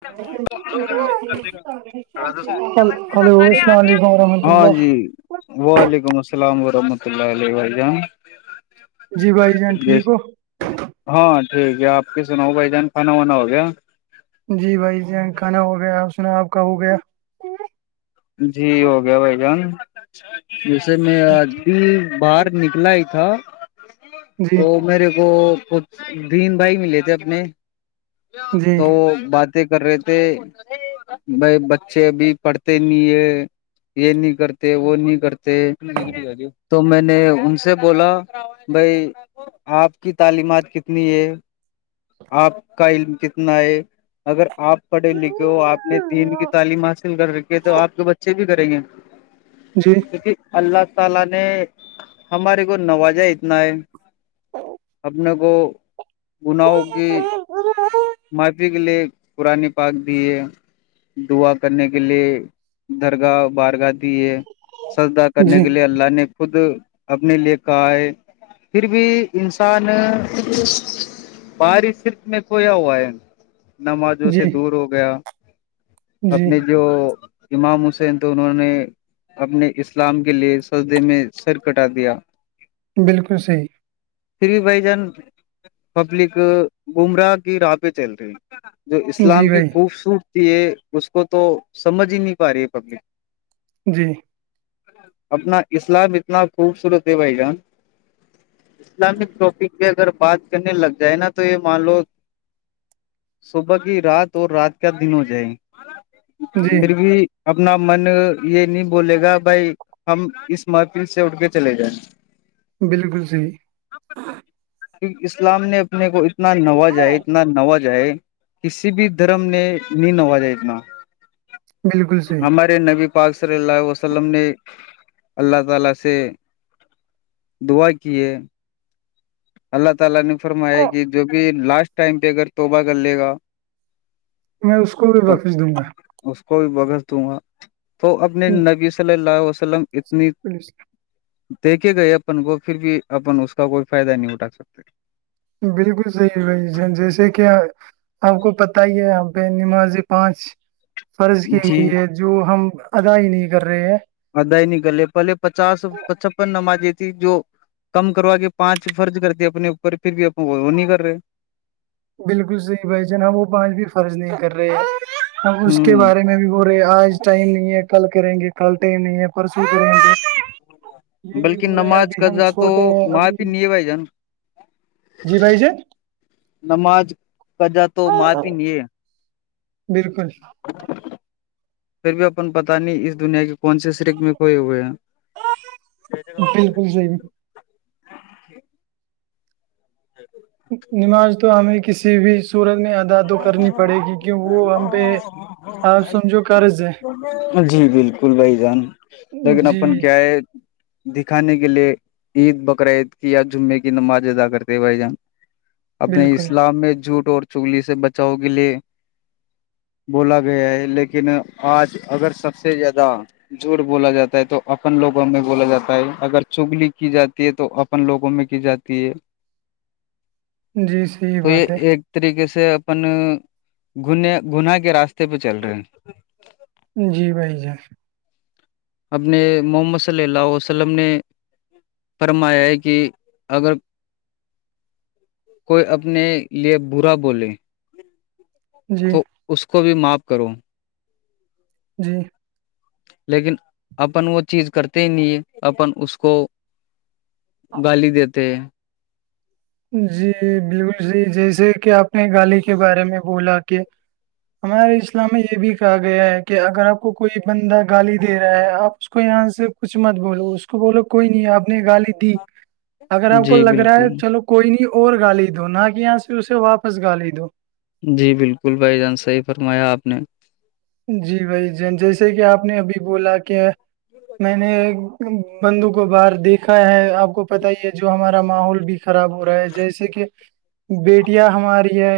[unintelligible] hello ے آ السلام علیکم ورحمۃ ہاں اللہ جی وعلیکم السلام ورحمۃ اللہ و جان جی بھائی جان یس ٹھیک ہو ہاں ٹھیک ہے آپ کی سناؤ بھائی جان کھانا وانا ہو گیا جی بھائی جان کھانا ہو گیا اپ سنا آپ کا ہو گیا جی ہو گیا بھائی جان جیسے میں ابھی باہر نکلا ہی تھا جی تو میرے کو ک دھیین بھائی ملے تھے اپنے جی تو بات کر رہے تھے بھائی بچے ابھی پڑھتے نہیں ہے یہ نہیں کرتے وہ نہیں کرتے تو میں نے ان سے بولا بھائی آپ کی تعلیمات کتنی ہے آپ کا علم کتنا ہے اگر آپ پڑھے لکھے ہو آپ نے دین کی تعلیم حاصل کر رکھیے ہے تو آپ کے بچے بھی کریں گے جی اللہ تعالی نے ہمارے کو نواجہ اتنا ہے اپنے کو گناہوں کی ا [unintelligible] مافی کے لیے قران پاک بھی ہے دعا کرنے کے لیے درگاہ بارگاہ سجدہ کرنے جی کے لیے اللہ نے خود اپنے لیے کہا ہے پھر بھی انسان بارشر میں کویا ہو نمازوں سے جی دور ہو گیا جی اپنی جو امام حسین تو انہوں نے اپنے اسلام کے لیے سجدے میں سر کٹا دیا بالکل صحیح پھر بھی بھائی جان پبلک گھوم رہا کہ راہ پہ چل رہی جو اسلام جی کی بھائی خوبصورتی ہے اس کو تو سمجھ ہی نہیں پا رہی ہے پبلک جی اپنا اسلام اتنا خوبصورت ہے بھائی جان اسلامک ٹاپک پہ اگر بات کرنے لگ جائے نا تو یہ مان لو صبح کی رات اور رات کا دن ہو جائے جی پھر بھی اپنا من یہ نہیں بولے گا بھائی ہم اس محفل سے اڑ کے چلے گئے بالکل صحیح اسلام نے اپنے کو اتنا نوازا ہے اتنا نواز جائے کسی بھی دھرم نے نہیں نوجا اتنا بالکل صحیح ہمارے نبی پاک صلی اللہ وسلم نے اللہ تعالی سے دعا کی ہیے اللہ تعالا نے فرمایا کہ جو بھی لاسٹ ٹائم پہ اگر توبہ کر لے گا میں اس کو بھی تو بخش دوں گا اس کو بھی بخش دوں گا تو اپنے نبی صلی اللہ ع وسلم اتنی پلیس دیکھے گئے اپن کو پھر بھی اپن اس کا کوئی فائدہ نہیں اٹھا سکتے بالکل صحیح بھائی جیسے کہ آپ کو پت ہی ہے پہلے نمازی پانچ فرض کی جی گئی ہے جو ہم ادا ہی نہیں کر رہے ہیں ادائی ہی نہیں کرلے پہے پچاس پچپن نمازی تھی جو کم کروا کے پانچ فرض کرتے اپنے اوپر پھر بھی وہ نہیں کر رہے بالکل صحیح بھائی جان ہم وہ پانچ بھی فرض نہیں کر رہے ہیں ہم اس کے ہوں بارے میں بھی بول رے آج ٹائم نہیں ہے کل کریں گے کل ٹائم نہیں ہے پرسوں کے رہیں گے یہ بھی بلکہ بول رہے نماز ابھی ہم قضا تو چھوٹے ہیں ابھی معافی نہیں ہے بھائی جان جی بھائی جان نماز قضا تو معافی نہیں ہے بالکل پھر بھی اپن پتا نہیں اس دنیا کے کون سے شرک میں کھئے ہوئے ہیں بالکل صحیح آچھا نماز تو ہمیں کسی بھی صورت میں آداد تو کرنی پڑے گی کی وہ ہم پہ آ سمجھو قرض ہے جی بالکل بھائی جان لیکن جی اپن کیا ہے دکھانے کے لیے عید بقرہ عید کی یا جمعے کی نماز ادا کرتے ہیں بھائی جان اپنے بالکل اسلام میں جھوٹ اور چگلی سے بچاؤ کے لیے بولا گیا ہے لیکن آج اگر سب سے زیادہ جوٹ بولا جاتا ہے تو اپن لوگوں میں بولا جاتا ہے اگر چگلی کی جاتی ہے تو اپن لوگوں میں کی جاتی کہ یہ جی صحیح تو یہ بات ہے ایک طریقے سے ا اپن گناہ گناہ کے راستے پہ چل رہے ہیں جی بھائی جان اپنے محمد صلی اللہ عیہ وسلم نے فرمایا ہے کہ اگر کوئی اپنے لیے برا بولے جی تو اس کو بھی معاف کرو جی لیکن اپن وہ چیز کرتے ہی نہیں ہے اپن اس کو گالی دیتے جی بالکل جی جیسے کہ آپ نے گالی کے بارے میں بولا کہ ہمارے اسلام میں یہ بھی کہا گیا ہے کہ اگر آپ کو کوئی بندہ گالی دے رہا ہے آپ اس کو یہاں سے کچھ مت بولو اس کو بولو کوئی نہیں آپ نے گالی اگر آپ کو جی لگ رہا ہے بالکل چلو کوئی نہیں اور گالی دو نہ کہ یہاں سے اسے واپس گالی دو جی بالکل بھائی جان صحیح فرمایا آپ نے جی بھائی جان جیسے کہ آپ نے ابھی بولا کہ میں نے بندوں کو باہر دیکھا ہے آپ کو پتا ہی ہے جو ہمارا ماحول بھی خراب ہو رہا ہے جیسے کہ بیٹیاں ہماری ہے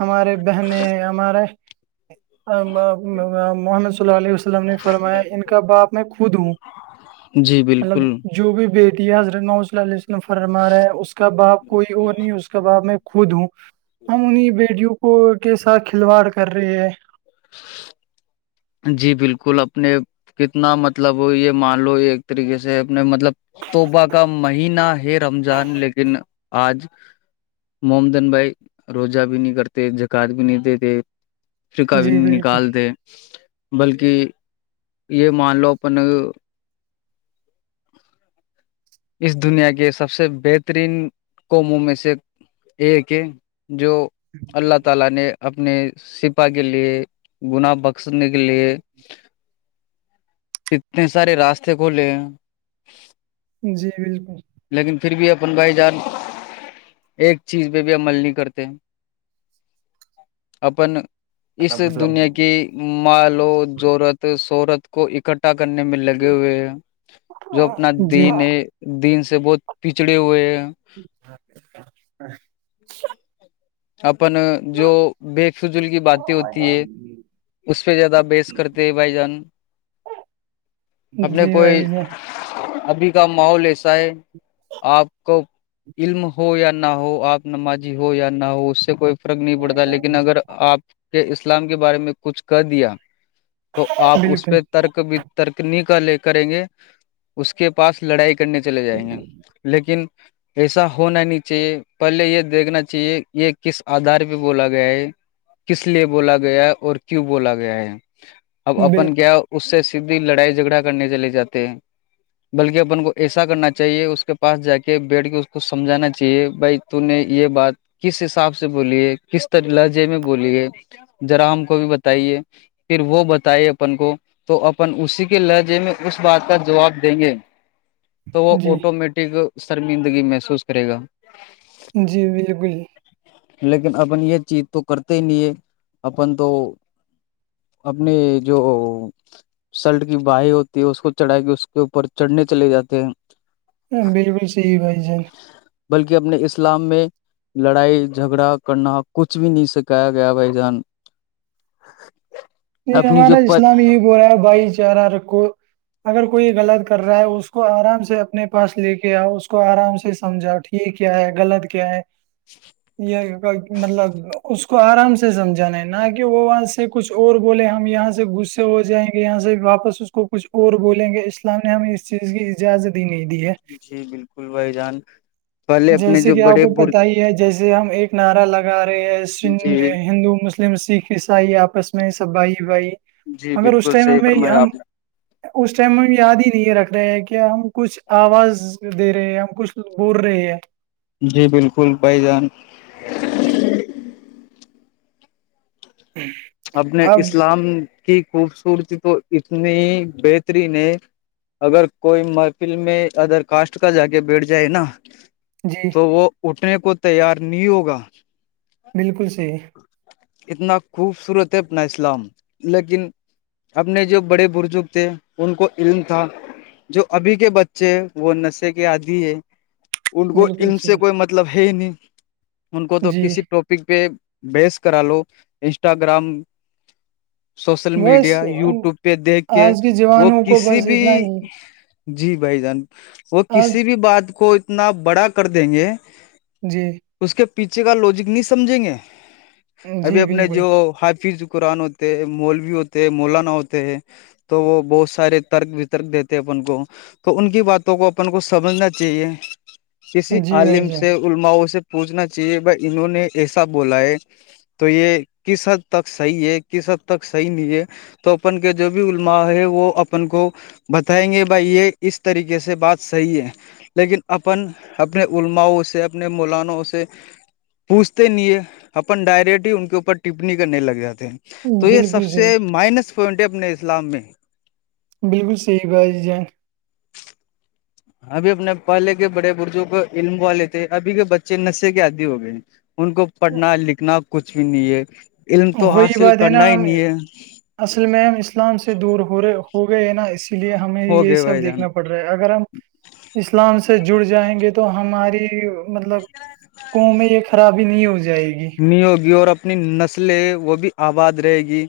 ہمارے بہنیں ہمارے محمد صلیلہ علیہ السلام نے فرمایا ان کا باپ میں خود ہوں جی مطلب بالکل جو بھی بیٹی ہے حضرت ما صلی ال علیہ ولم فرما ہے اسس کا باپ کوئی اور نہیں ہے اسس کا باپ میں خود ہوں ہم انہیں بیٹیوں کو کے ساتھ کھلواڑ کر رہے ہیں جی بالکل اپنے کتنا مطلب یہ مان لو یہ ایک طریقے سے اپنے مطلب توبہ کا مہینہ ہے رمضان لیکن آج محمدن بھائی روزہ بھی نہیں کرتے زاقات بھی نہیں دیتے ف کا بھی جی نہیں نکال بالکل د بلکہ یہ مان لو اپن اس دنیا کے سب سے بہترین قوموں میں سے ایک ہے جو اللہ تعالی نے اپنے سپہ کے لیے گناہ نکلیے اتنے سارے راستے کھولے جی بالکل لیکن پھر بھی اپن بھائی جان ایک چیز پہ بھی عمل نہیں کرتے اپن اسے دنیا کی مالو زورت شہورت کو اکٹھا اھا کرنے میں لگے ہوئے ہیں جو اپنا جی دین دین سے بہت پچھڑے ہوئے ہیں [inaudible] اپن جو بے فوضول کی باتیں ہوتی ہے اس پہ زیادہ بیحس کرتے بھائی جان [inaudible] اپنے جی بھائی کوئی جی ابھی کا ماحول ایسا ہے آپ کو علم ہو یا نہ ہو آپ نمازی ہو یا نہ ہو اس سے کوئی فرق نہیں پڑتا لیکن اگر آپ کے اسلام کے بارے میں کچھ کہہ دیا تو آپ اس بالکل پہ ترک بھی ترک نہیں کا لے کریں گے اس اس کے پاس لڑائی کرنے چلے جائیں گے لیکن ایسا ہونا نہیں چاہیے پہلے یہ دیکھنا چاہیے یہ کس آدار پہ بولا گیا ہے کس لیے بولا گیا اور کیوں بولا گیا ہے اب اپن بالکل کیا اس سے سیدھی لڑائی جھگڑا کرنے چلے جاتے ہیں بلکہ اپن کو ایسا کرنا چاہیے اس کے پاس جا کے بیٹھ کے اس کو سمجھانا چاہیے بھائی تو نے یہ بات کس حساب سے بولی ہے کس ط لجے میں بولی ہے جرا ہم کو بھی بتائیے پھر وہ بتائے اپن کو تو اپن اسی کے لہجے میں اس بات کا جواب دیں گے تو وہ جی آٹومیٹک شرمندگی محسوس کرے گا جی بالکل لیکن اپن یہ چیز تو کرتے ہی نہیں ہے اپن تو اپنے جو سلٹ کی باہیں ہوتی ہے اس کو چڑھا کے اس کے اوپر چڑھنے چلے جاتے ہیں بالکل صحیح بھائی جان بلکہ اپنے اسلام میں لڑائی جھگڑا کرنا کچھ بھی نہیں سکھایا گیا بھائی جان یہ اپنی ہمارا جو پر اسلام یہی بول رہا ہے بھائی چارہ رکھو اگر کوئی غلط کر رہا ہے اس کو آرام سے اپنے پاس لے کے آؤ اس کو آرام سے سمجھاؤ ٹھ یہ کیا ہے غلط کیا ہے [inaudible] یہ مطلب اس کو آرام سے سمجانا ہے نہ کہ وہ وہاں سے کچھ اور بولیں ہم یہاں سے گغصے ہو جائیں گے یہاں سے واپس اس کو کچھ اور بولیں گے اس لیے اسلام نے ہمیں اس چیز کی اجازت ہی نہیں دی ہے جی بالکل بھائی جان پہلے اپنے جیسے جو کہ آپ بڑے کو پتہ ہی ہے جیسے ہم ایک نعرا لگا رہے ہیں جی ہندو مسلم مسلم سکھ عیسائی آپس میں سب بھائی بھائی جی مگر اس بالکل ٹائم صحیح ہمیں فرمایا ہم آپ اس ٹائم میں ہم یاد ہی نہیں رکھ رہے ہیں کہ ہم کچھ آواز دے رہے ہیں ہم کچھ بول رہے ہیں جی بالکل بھائی جان [inaudible] اپنے اب اسلام کی خوبصورتی تو اتنی بہترین ہے اگر کوئی محفل میں ادر کاسٹ کا جاگے بیٹھ جائے نا جی تو وہ اٹھنے کو تیار نہیں ہوگا بالکل صحیح اتنا خوبصورت ہے اپنا اسلام لیکن اپنے جو بڑے بزرگ تھے ان کو علم تھا جو ابھی کے بچے وہ نشے کے آدی ہے ان کو بالکل علم سے کوئی صحیح مطلب ہے ہی نہیں ان کو تو جی کسی ٹپ پہ بحس کرا لو انسٹاگرام سوشل بس میڈیا یوٹیوب پہ دیکھ کے آج وہ جوانوں کو کسی بس بھی اتنا ہی جی بھائی جان وہ آج کسی بھی بات کو اتنا بڑا کر دیں گے جی اس کے پیچھے کا لوجک نہیں سمجھیں گے ابھی جی اپنے جو بالکل حافظ قرآن ہوتے ہیں مولوی ہوتے ہیں مولانا ہوتے ہیں تو وہ بہت سارے ترک وترک دیتے اپن کو تو ان کی باتوں کو اپن کو سمجھنا چاہیے کسی جی بھائی عالم جان سے اللماؤں سے پوچھنا چاہیے انہوں نے ایسا بولا ہے تو یہ کس حد تک صحیح ہے کس حد تک صحیح نہیں ہے توپن کے جو بھی علماء ہے وہ اپن کو بتائیں گے بھائی یہ اس طریقے سے بات صحیح ہے لیکن اپن اپنے علماؤں سے اپنے مولانوں سے پوچھتے نہیں اپن ڈائریکٹ ہی ان کے اوپر ٹپنی کرنے لگ جاتے ہیں تو یہ سب بالکل صحیح سے مائنس پوائنٹ ہے اپنے اسلام میں بالکل صحیح بااتی جان ابھی اپنے پہلے کے بڑے برجوں کو علموا لیے تھے ابھی کے بچے نشے کے عادی ہو گئے ان کو پڑھنا لکھنا کچھ بھی نہیں ہے علم تو وہی حاصل بات ہے کرنا نا ہی ہم نہیں ہے اصل میں ہم اسلام سے دور ہو رہے ہو گئے نا اسی لیے ہمیں ہو یہ گئے سب بھائی جان دیکھناڑ پڑ رہا اگر ہم اسلام سے جڑ جائیں گے تو ہماری مطلب کنو میں یہ خرابی نہیں ہو جائے گی ہوگی اور اپنی نسلیں وہ بھی آباد رہے گی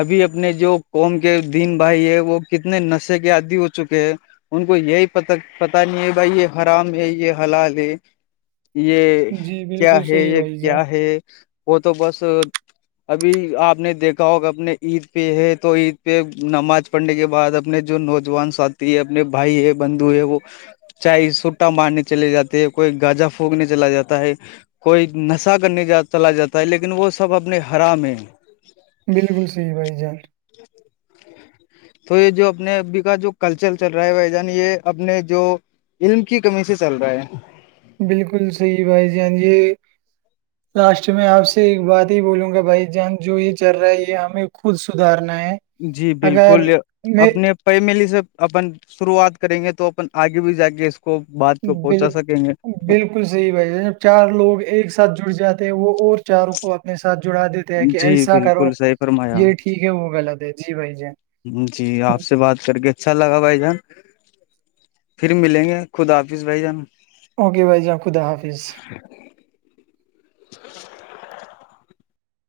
ابھی اپنے جو قوم کے دین بھائی ہے وہ کتنے نشے کے عادی ہو چکے ہیں ان کو یہی پ پتا نہیں ہے بھائی یہ حرام ہے یہ حلال ہے یہ جی کیا بالکل ہے صحیح یہ بھائی جان کیا ہے وہ تو بس ابھی آپ نے دیکھا ہوگ اپنے عید پہ ہے تو عید پہ نماز پڑھنے کے بعد اپنے جو نوجوان ساتھی ہے اپنے بھائی ہے بندو ہے وہ چاہے سٹا مارنے چلے جاتے ہیں کوئی گاجا پونکنے چلا جاتا ہے کوئی نس حصہ کرنے ج چلا جاتا ہے لیکن وہ سب اپنے حرام بالکل صحیح بھائی جان تو یہ جو اپنے ابھی کا جو کلچر چل رہا ہے بائی جان یہ اپنے جو علم کی کمی سے چل رہا ہے بالکل صحیح بھائی جان یہ لاسٹ میں آپ سے ایک بات ہی بولوں گا بھائی جان جو یہ چل رہا ہے یہ ہمیں خود سدھارنا ہے جی اگر بالکل میں اپنے پ ملی سے اپن شروعات کریں گے تو اپن آگے بھی جا کے کو بات کو پہنچا بالکل سکیں گے بالکل صحیح بھائی جب چار لوگ ایک ساتھ جڑ جاتے ہیں وہ اور چاروں کو اپنے ساتھ جڑا دیتے کہ جی ایسا کرو بالکل صحیح فرمایا یہ ٹھیک ہے وہ غلط ہے جی بھائی جی آپ سے بات کر کے اچھا لگا بھائی جان پھر ملیں گے خدا حافظ بھائی جان اوکے بھائی جا خدا حافظ